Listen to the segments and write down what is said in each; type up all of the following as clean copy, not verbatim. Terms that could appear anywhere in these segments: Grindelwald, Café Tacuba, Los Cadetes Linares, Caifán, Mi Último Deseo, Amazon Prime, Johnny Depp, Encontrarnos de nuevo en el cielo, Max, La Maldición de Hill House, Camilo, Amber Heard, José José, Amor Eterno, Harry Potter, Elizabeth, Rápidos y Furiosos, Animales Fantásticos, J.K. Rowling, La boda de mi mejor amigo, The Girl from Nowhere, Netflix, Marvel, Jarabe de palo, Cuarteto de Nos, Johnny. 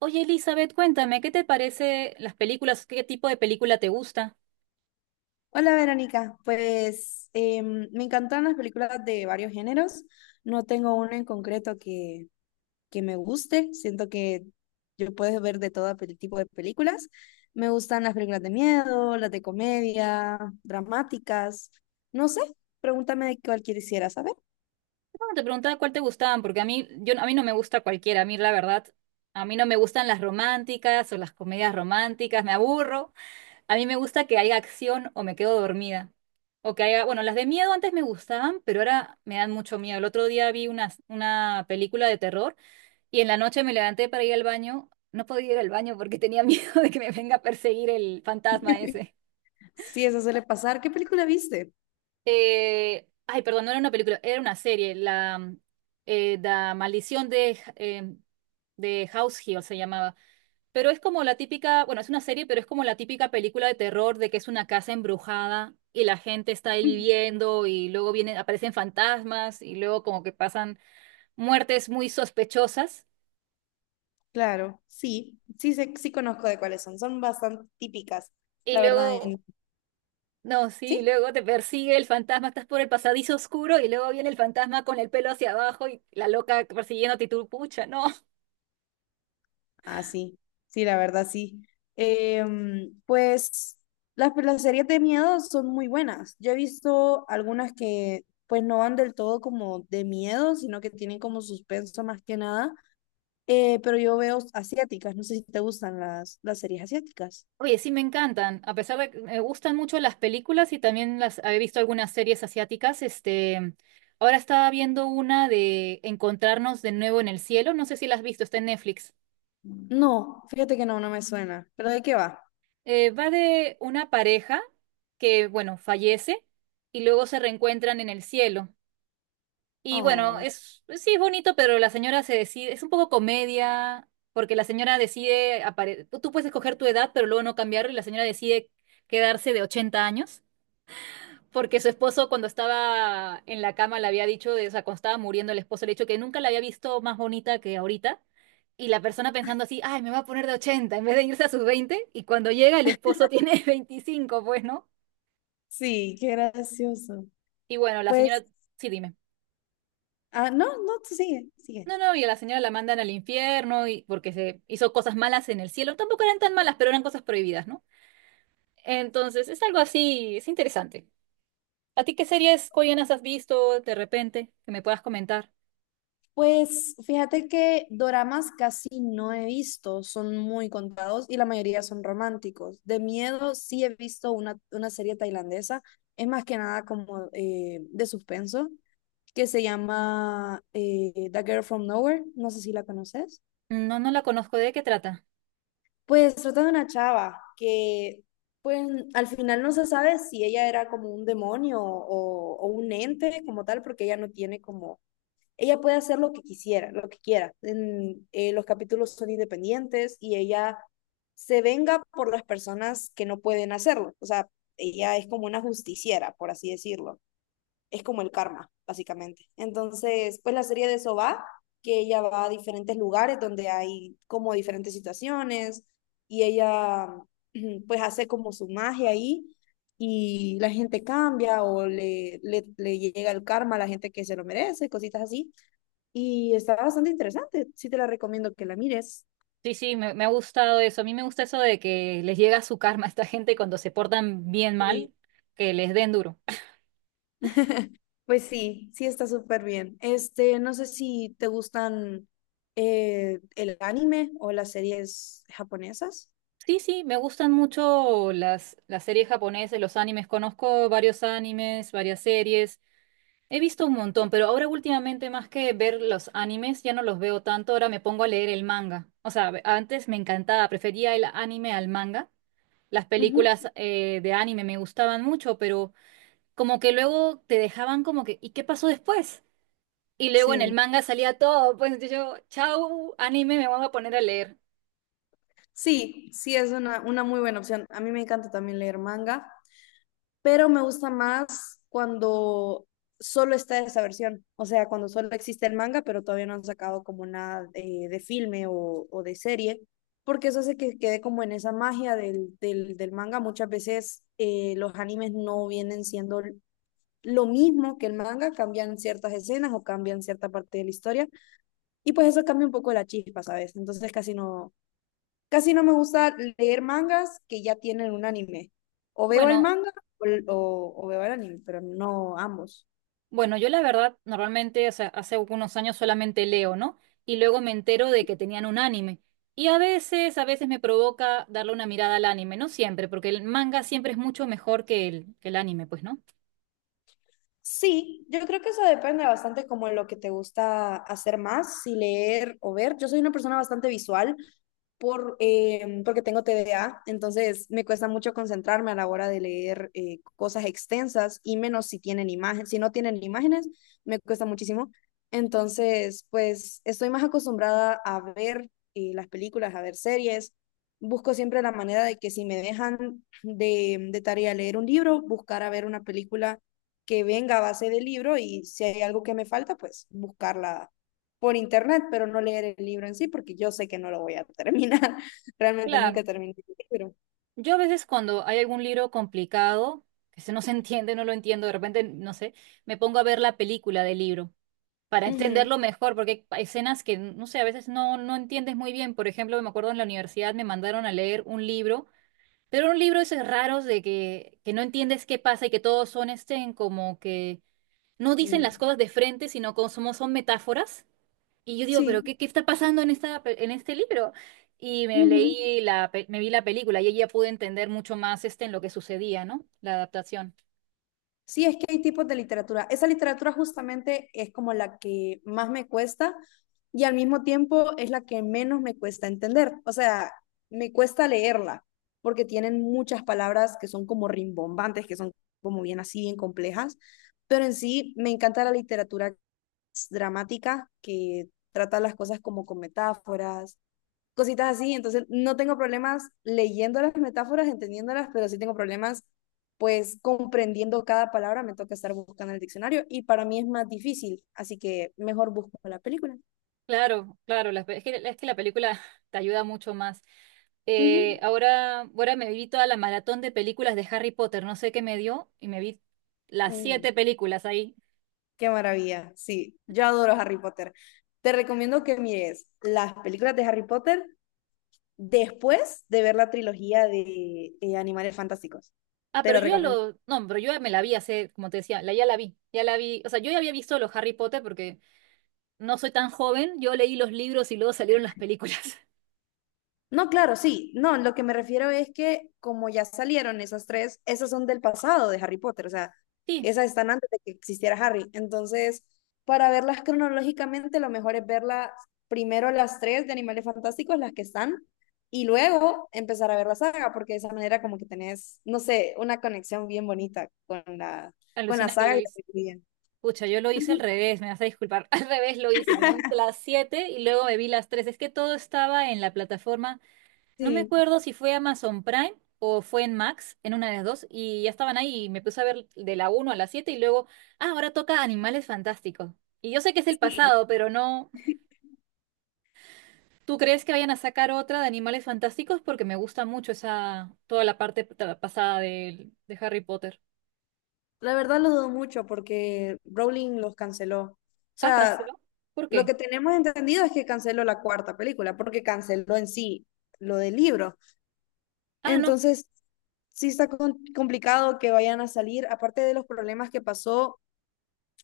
Oye, Elizabeth, cuéntame, ¿qué te parece las películas? ¿Qué tipo de película te gusta? Hola Verónica, pues me encantan las películas de varios géneros. No tengo una en concreto que me guste. Siento que yo puedo ver de todo tipo de películas. Me gustan las películas de miedo, las de comedia, dramáticas. No sé, pregúntame de cuál quisiera saber. No, te preguntaba cuál te gustaban, porque a mí, yo, a mí no me gusta cualquiera, a mí la verdad, a mí no me gustan las románticas o las comedias románticas, me aburro. A mí me gusta que haya acción o me quedo dormida. O que haya, bueno, las de miedo antes me gustaban, pero ahora me dan mucho miedo. El otro día vi una película de terror y en la noche me levanté para ir al baño. No podía ir al baño porque tenía miedo de que me venga a perseguir el fantasma ese. Si eso suele pasar, ¿qué película viste? Ay, perdón, no era una película, era una serie. La Maldición de House Hill se llamaba. Pero es como la típica, bueno, es una serie, pero es como la típica película de terror de que es una casa embrujada y la gente está ahí Mm. viviendo y luego vienen, aparecen fantasmas y luego como que pasan muertes muy sospechosas. Claro, sí, sí, sí conozco de cuáles son. Son bastante típicas, Y la verdad. luego, no, sí, ¿Sí? luego te persigue el fantasma, estás por el pasadizo oscuro y luego viene el fantasma con el pelo hacia abajo y la loca persiguiéndote y tú, pucha, no. Ah, sí, sí, la verdad sí. Pues las series de miedo son muy buenas. Yo he visto algunas que pues no van del todo como de miedo, sino que tienen como suspenso más que nada. Pero yo veo asiáticas, no sé si te gustan las series asiáticas. Oye, sí me encantan, a pesar de que me gustan mucho las películas y también las he visto algunas series asiáticas, este, ahora estaba viendo una de Encontrarnos de Nuevo en el Cielo, no sé si la has visto, está en Netflix. No, fíjate que no, no me suena. ¿Pero de qué va? Va de una pareja que, bueno, fallece y luego se reencuentran en el cielo. Y bueno, Ay, es, sí es bonito, pero la señora se decide, es un poco comedia, porque la señora decide, tú puedes escoger tu edad, pero luego no cambiarlo y la señora decide quedarse de 80 años. Porque su esposo cuando estaba en la cama le había dicho, o sea, cuando estaba muriendo el esposo le había dicho que nunca la había visto más bonita que ahorita. Y la persona pensando así, ay, me va a poner de 80 en vez de irse a sus veinte. Y cuando llega el esposo tiene 25, pues, ¿no? sí, qué gracioso. Y bueno, la Pues, señora, sí, dime. ah, no, no, tú sigue, sigue. No, no, y a la señora la mandan al infierno y porque se hizo cosas malas en el cielo. Tampoco eran tan malas, pero eran cosas prohibidas, ¿no? Entonces, es algo así, es interesante. ¿A ti qué series coreanas has visto de repente que me puedas comentar? Pues fíjate que doramas casi no he visto, son muy contados y la mayoría son románticos. De miedo sí he visto una serie tailandesa, es más que nada como de suspenso, que se llama The Girl from Nowhere, no sé si la conoces. No, no la conozco. ¿De qué trata? Pues trata de una chava que pues al final no se sabe si ella era como un demonio o un ente como tal, porque ella no tiene como ella puede hacer lo que quisiera, lo que quiera. Los capítulos son independientes y ella se venga por las personas que no pueden hacerlo. O sea, ella es como una justiciera, por así decirlo. Es como el karma, básicamente. Entonces, pues la serie de eso va, que ella va a diferentes lugares donde hay como diferentes situaciones y ella pues hace como su magia ahí y la gente cambia o le llega el karma a la gente que se lo merece, cositas así, y está bastante interesante. Sí te la recomiendo que la mires. Me ha gustado eso. A mí me gusta eso de que les llega su karma a esta gente cuando se portan bien Sí. mal, que les den duro. Pues sí, sí está súper bien. Este, no sé si te gustan el anime o las series japonesas. Sí, sí, me gustan mucho las series japonesas, los animes. Conozco varios animes, varias series. He visto un montón, pero ahora últimamente más que ver los animes, ya no los veo tanto. Ahora me pongo a leer el manga. O sea, antes me encantaba, prefería el anime al manga. Las Ujú. películas de anime me gustaban mucho, pero como que luego te dejaban como que, ¿y qué pasó después? Y luego en el Sí, manga salía todo, pues yo, chau, anime, me voy a poner a leer. sí, sí es una muy buena opción. A mí me encanta también leer manga, pero me gusta más cuando solo está esa versión, o sea, cuando solo existe el manga, pero todavía no han sacado como nada de filme o de serie, porque eso hace que quede como en esa magia del manga. Muchas veces los animes no vienen siendo lo mismo que el manga, cambian ciertas escenas o cambian cierta parte de la historia, y pues eso cambia un poco la chispa, ¿sabes? Entonces casi no, casi no me gusta leer mangas que ya tienen un anime. O veo el Bueno, manga o, o veo el anime, pero no ambos. bueno, yo la verdad, normalmente, o sea, hace algunos años solamente leo, ¿no? Y luego me entero de que tenían un anime. Y a veces me provoca darle una mirada al anime, no siempre, porque el manga siempre es mucho mejor que el anime, pues, ¿no? Sí, yo creo que eso depende bastante como lo que te gusta hacer más, si leer o ver. Yo soy una persona bastante visual, porque tengo TDA, entonces me cuesta mucho concentrarme a la hora de leer cosas extensas y menos si tienen imágenes. Si no tienen imágenes, me cuesta muchísimo. Entonces, pues estoy más acostumbrada a ver las películas, a ver series. Busco siempre la manera de que si me dejan de tarea leer un libro, buscar a ver una película que venga a base del libro y si hay algo que me falta, pues buscarla por internet, pero no leer el libro en sí, porque yo sé que no lo voy a terminar. Realmente Claro. nunca terminé el libro. Yo a veces cuando hay algún libro complicado, que se no se entiende, no lo entiendo, de repente, no sé, me pongo a ver la película del libro, para Ujú. entenderlo mejor, porque hay escenas que, no sé, a veces no, no entiendes muy bien. Por ejemplo, me acuerdo en la universidad me mandaron a leer un libro, pero era un libro de esos raros de que no entiendes qué pasa y que todos son estén como que no dicen las Mm. cosas de frente, sino como son, son metáforas. Y yo digo, pero Sí. ¿qué, qué está pasando en esta, en este libro? Y me Ujú. leí la, me vi la película y ahí ya pude entender mucho más este en lo que sucedía, ¿no? La adaptación. Sí, es que hay tipos de literatura. Esa literatura justamente es como la que más me cuesta y al mismo tiempo es la que menos me cuesta entender. O sea, me cuesta leerla porque tienen muchas palabras que son como rimbombantes, que son como bien así, bien complejas, pero en sí me encanta la literatura dramáticas que tratan las cosas como con metáforas, cositas así. Entonces, no tengo problemas leyendo las metáforas, entendiéndolas, pero sí tengo problemas pues comprendiendo cada palabra, me toca estar buscando en el diccionario y para mí es más difícil, así que mejor busco la película. Claro, claro, la es que la película te ayuda mucho más. Eh, Ujú. ahora, ahora me vi toda la maratón de películas de Harry Potter, no sé qué me dio, y me vi las Mm, siete películas ahí. qué maravilla, sí, yo adoro Harry Potter. Te recomiendo que mires las películas de Harry Potter después de ver la trilogía de Animales Fantásticos. Ah, Te pero lo yo ya recomiendo. lo, no, pero yo ya me la vi hace, como te decía, la, ya la vi, o sea, yo ya había visto los Harry Potter porque no soy tan joven, yo leí los libros y luego salieron las películas. No, claro, sí. No, lo que me refiero es que como ya salieron esas tres, esas son del pasado de Harry Potter, o sea, Sí, esas están antes de que existiera Harry. Entonces, para verlas cronológicamente, lo mejor es verlas primero las tres de Animales Fantásticos, las que están, y luego empezar a ver la saga, porque de esa manera como que tenés, no sé, una conexión bien bonita con la, alucina que lo saga y la hice. película. Pucha, yo lo hice al Ujú. revés, me vas a disculpar, al revés lo hice, me vi las siete y luego me vi las tres, es que todo estaba en la plataforma. No me Sí, acuerdo si fue Amazon Prime o fue en Max, en una de las dos, y ya estaban ahí y me puse a ver de la 1 a la 7 y luego, ah, ahora toca Animales Fantásticos. Y yo sé que es el sí. pasado, pero no. ¿Tú crees que vayan a sacar otra de Animales Fantásticos? Porque me gusta mucho esa, toda la parte pasada de Harry Potter. La verdad lo dudo mucho porque Rowling los canceló. O Ah, sea, canceló. ¿Por lo qué? que tenemos entendido es que canceló la cuarta película, porque canceló en sí lo del libro. Ah, no. Entonces, sí está complicado que vayan a salir, aparte de los problemas que pasó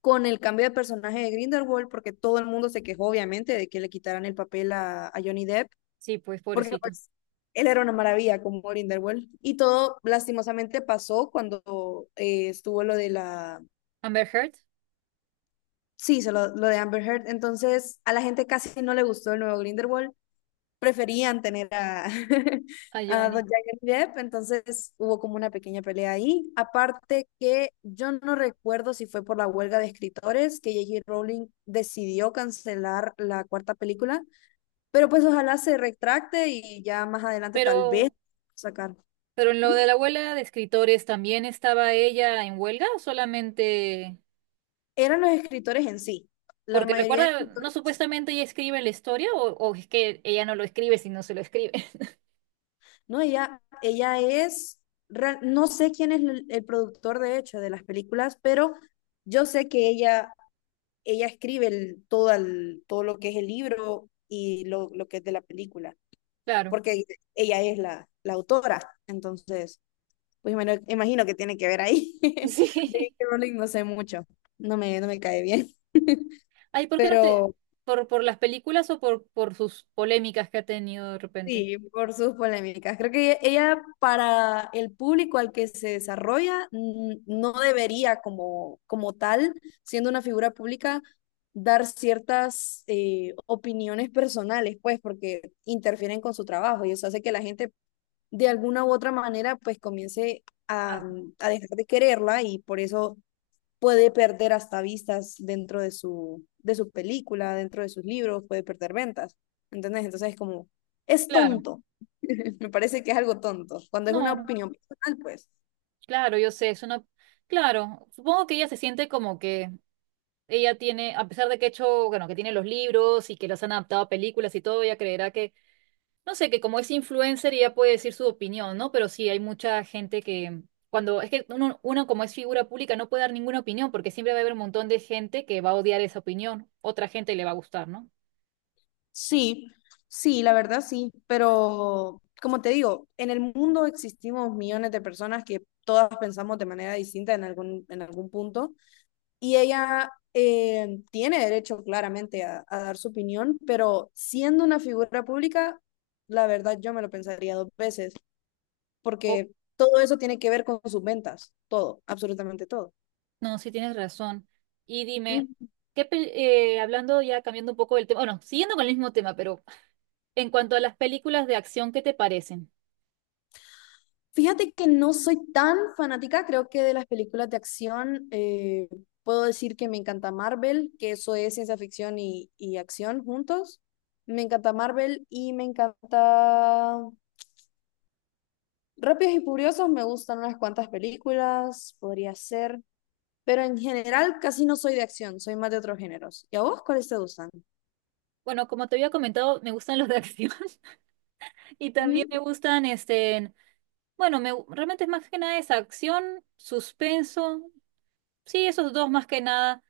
con el cambio de personaje de Grindelwald, porque todo el mundo se quejó, obviamente, de que le quitaran el papel a Johnny Depp, Sí, pues porque pobrecito. pues él era una maravilla como Grindelwald. Y todo lastimosamente pasó cuando estuvo lo de la... Amber Heard, Sí, lo de Amber Heard. Entonces, a la gente casi no le gustó el nuevo Grindelwald. Preferían tener a, a a don Johnny. Johnny Depp, entonces hubo como una pequeña pelea ahí. Aparte que yo no recuerdo si fue por la huelga de escritores que J.K. Rowling decidió cancelar la cuarta película, pero pues ojalá se retracte y ya más adelante tal vez Pero, sacar. pero en lo ¿Mm? de la abuela de escritores, ¿también estaba ella en huelga o solamente? Eran los escritores en sí, la Porque mayoría de recuerda, no escritores. supuestamente ella escribe la historia o es que ella no lo escribe si no se lo escribe. No, ella, no sé quién es el productor de hecho de las películas, pero yo sé que ella escribe todo lo que es el libro y lo que es de la película, Claro. porque ella es la autora. Entonces, pues bueno imagino que tiene que ver ahí. David Sí. J.K. Rowling no sé mucho, no me cae bien, Ay, ¿por qué no te... pero por las películas o por sus polémicas que ha tenido de repente? sí, por sus polémicas. Creo que ella, para el público al que se desarrolla no debería como tal, siendo una figura pública, dar ciertas opiniones personales, pues, porque interfieren con su trabajo y eso hace que la gente de alguna u otra manera pues comience a, Ah, a dejar de quererla y por eso puede perder hasta vistas dentro de su película, dentro de sus libros, puede perder ventas. ¿Entendés? Entonces es como, es claro. tonto. Me parece que es algo tonto. Cuando es No, una no. opinión personal, pues Claro, yo sé, es una... Claro, supongo que ella se siente como que ella tiene, a pesar de que ha hecho, bueno, que tiene los libros y que los han adaptado a películas y todo, ella creerá que no sé, que como es influencer ya puede decir su opinión, ¿no? Pero sí, hay mucha gente que cuando es que uno, uno como es figura pública no puede dar ninguna opinión porque siempre va a haber un montón de gente que va a odiar esa opinión, otra gente le va a gustar, ¿no? sí, sí, la verdad sí, pero como te digo, en el mundo existimos millones de personas que todas pensamos de manera distinta en algún punto y ella tiene derecho claramente a dar su opinión, pero siendo una figura pública, la verdad yo me lo pensaría dos veces, O, porque todo eso tiene que ver con sus ventas, todo, absolutamente todo. no, sí tienes razón. Y dime, Mm. ¿qué hablando ya cambiando un poco del tema, bueno, siguiendo con el mismo tema, pero en cuanto a las películas de acción, ¿qué te parecen? Fíjate que no soy tan fanática, creo que de las películas de acción puedo decir que me encanta Marvel, que eso es ciencia ficción y acción juntos. Me encanta Marvel y me encanta Rápidos y Furiosos, me gustan unas cuantas películas, podría ser, pero en general casi no soy de acción, soy más de otros géneros. ¿Y a vos cuáles te gustan? Bueno, como te había comentado, me gustan los de acción y también me Ujú. gustan este bueno, me, realmente es más que nada esa acción, suspenso. Sí, esos dos más que nada.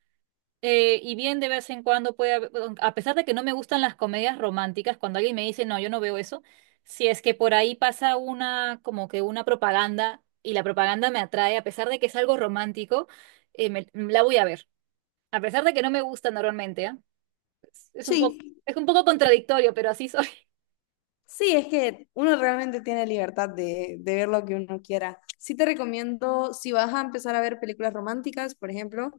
Y bien de vez en cuando puede haber, bueno, a pesar de que no me gustan las comedias románticas, cuando alguien me dice, no, yo no veo eso, si es que por ahí pasa una, como que una propaganda y la propaganda me atrae, a pesar de que es algo romántico, la voy a ver. A pesar de que no me gusta normalmente, ¿ah? Es un Sí. poco, es un poco contradictorio, pero así soy. Sí, es que uno realmente tiene libertad de ver lo que uno quiera. Sí te recomiendo, si vas a empezar a ver películas románticas, por ejemplo,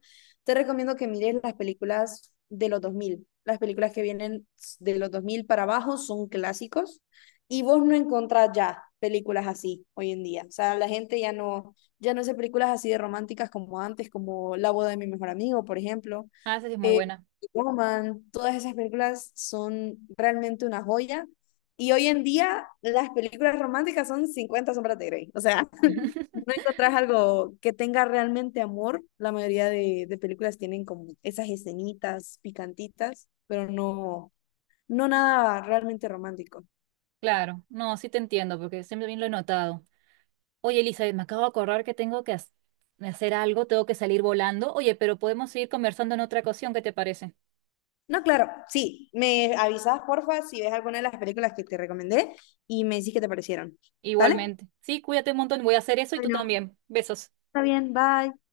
te recomiendo que mires las películas de los dos mil. Las películas que vienen de los 2000 para abajo son clásicos y vos no encontrás ya películas así hoy en día. O sea, la gente ya no hace películas así de románticas como antes, como La boda de mi mejor amigo, por ejemplo. Ah, esa sí es muy Eh, buena. Woman, todas esas películas son realmente una joya y hoy en día las películas románticas son Cincuenta sombras de Grey. O sea, no encontrás algo que tenga realmente amor. La mayoría de películas tienen como esas escenitas picantitas, pero no, no nada realmente romántico. Claro, no, sí te entiendo, porque siempre bien lo he notado. Oye, Elizabeth, me acabo de acordar que tengo que hacer algo, tengo que salir volando. Oye, pero podemos seguir conversando en otra ocasión, ¿qué te parece? No, claro, sí, me avisas porfa si ves alguna de las películas que te recomendé y me decís qué te parecieron. ¿Vale? Igualmente. Sí, cuídate un montón, voy a hacer eso y tú Bueno, también. Besos. está bien, bye.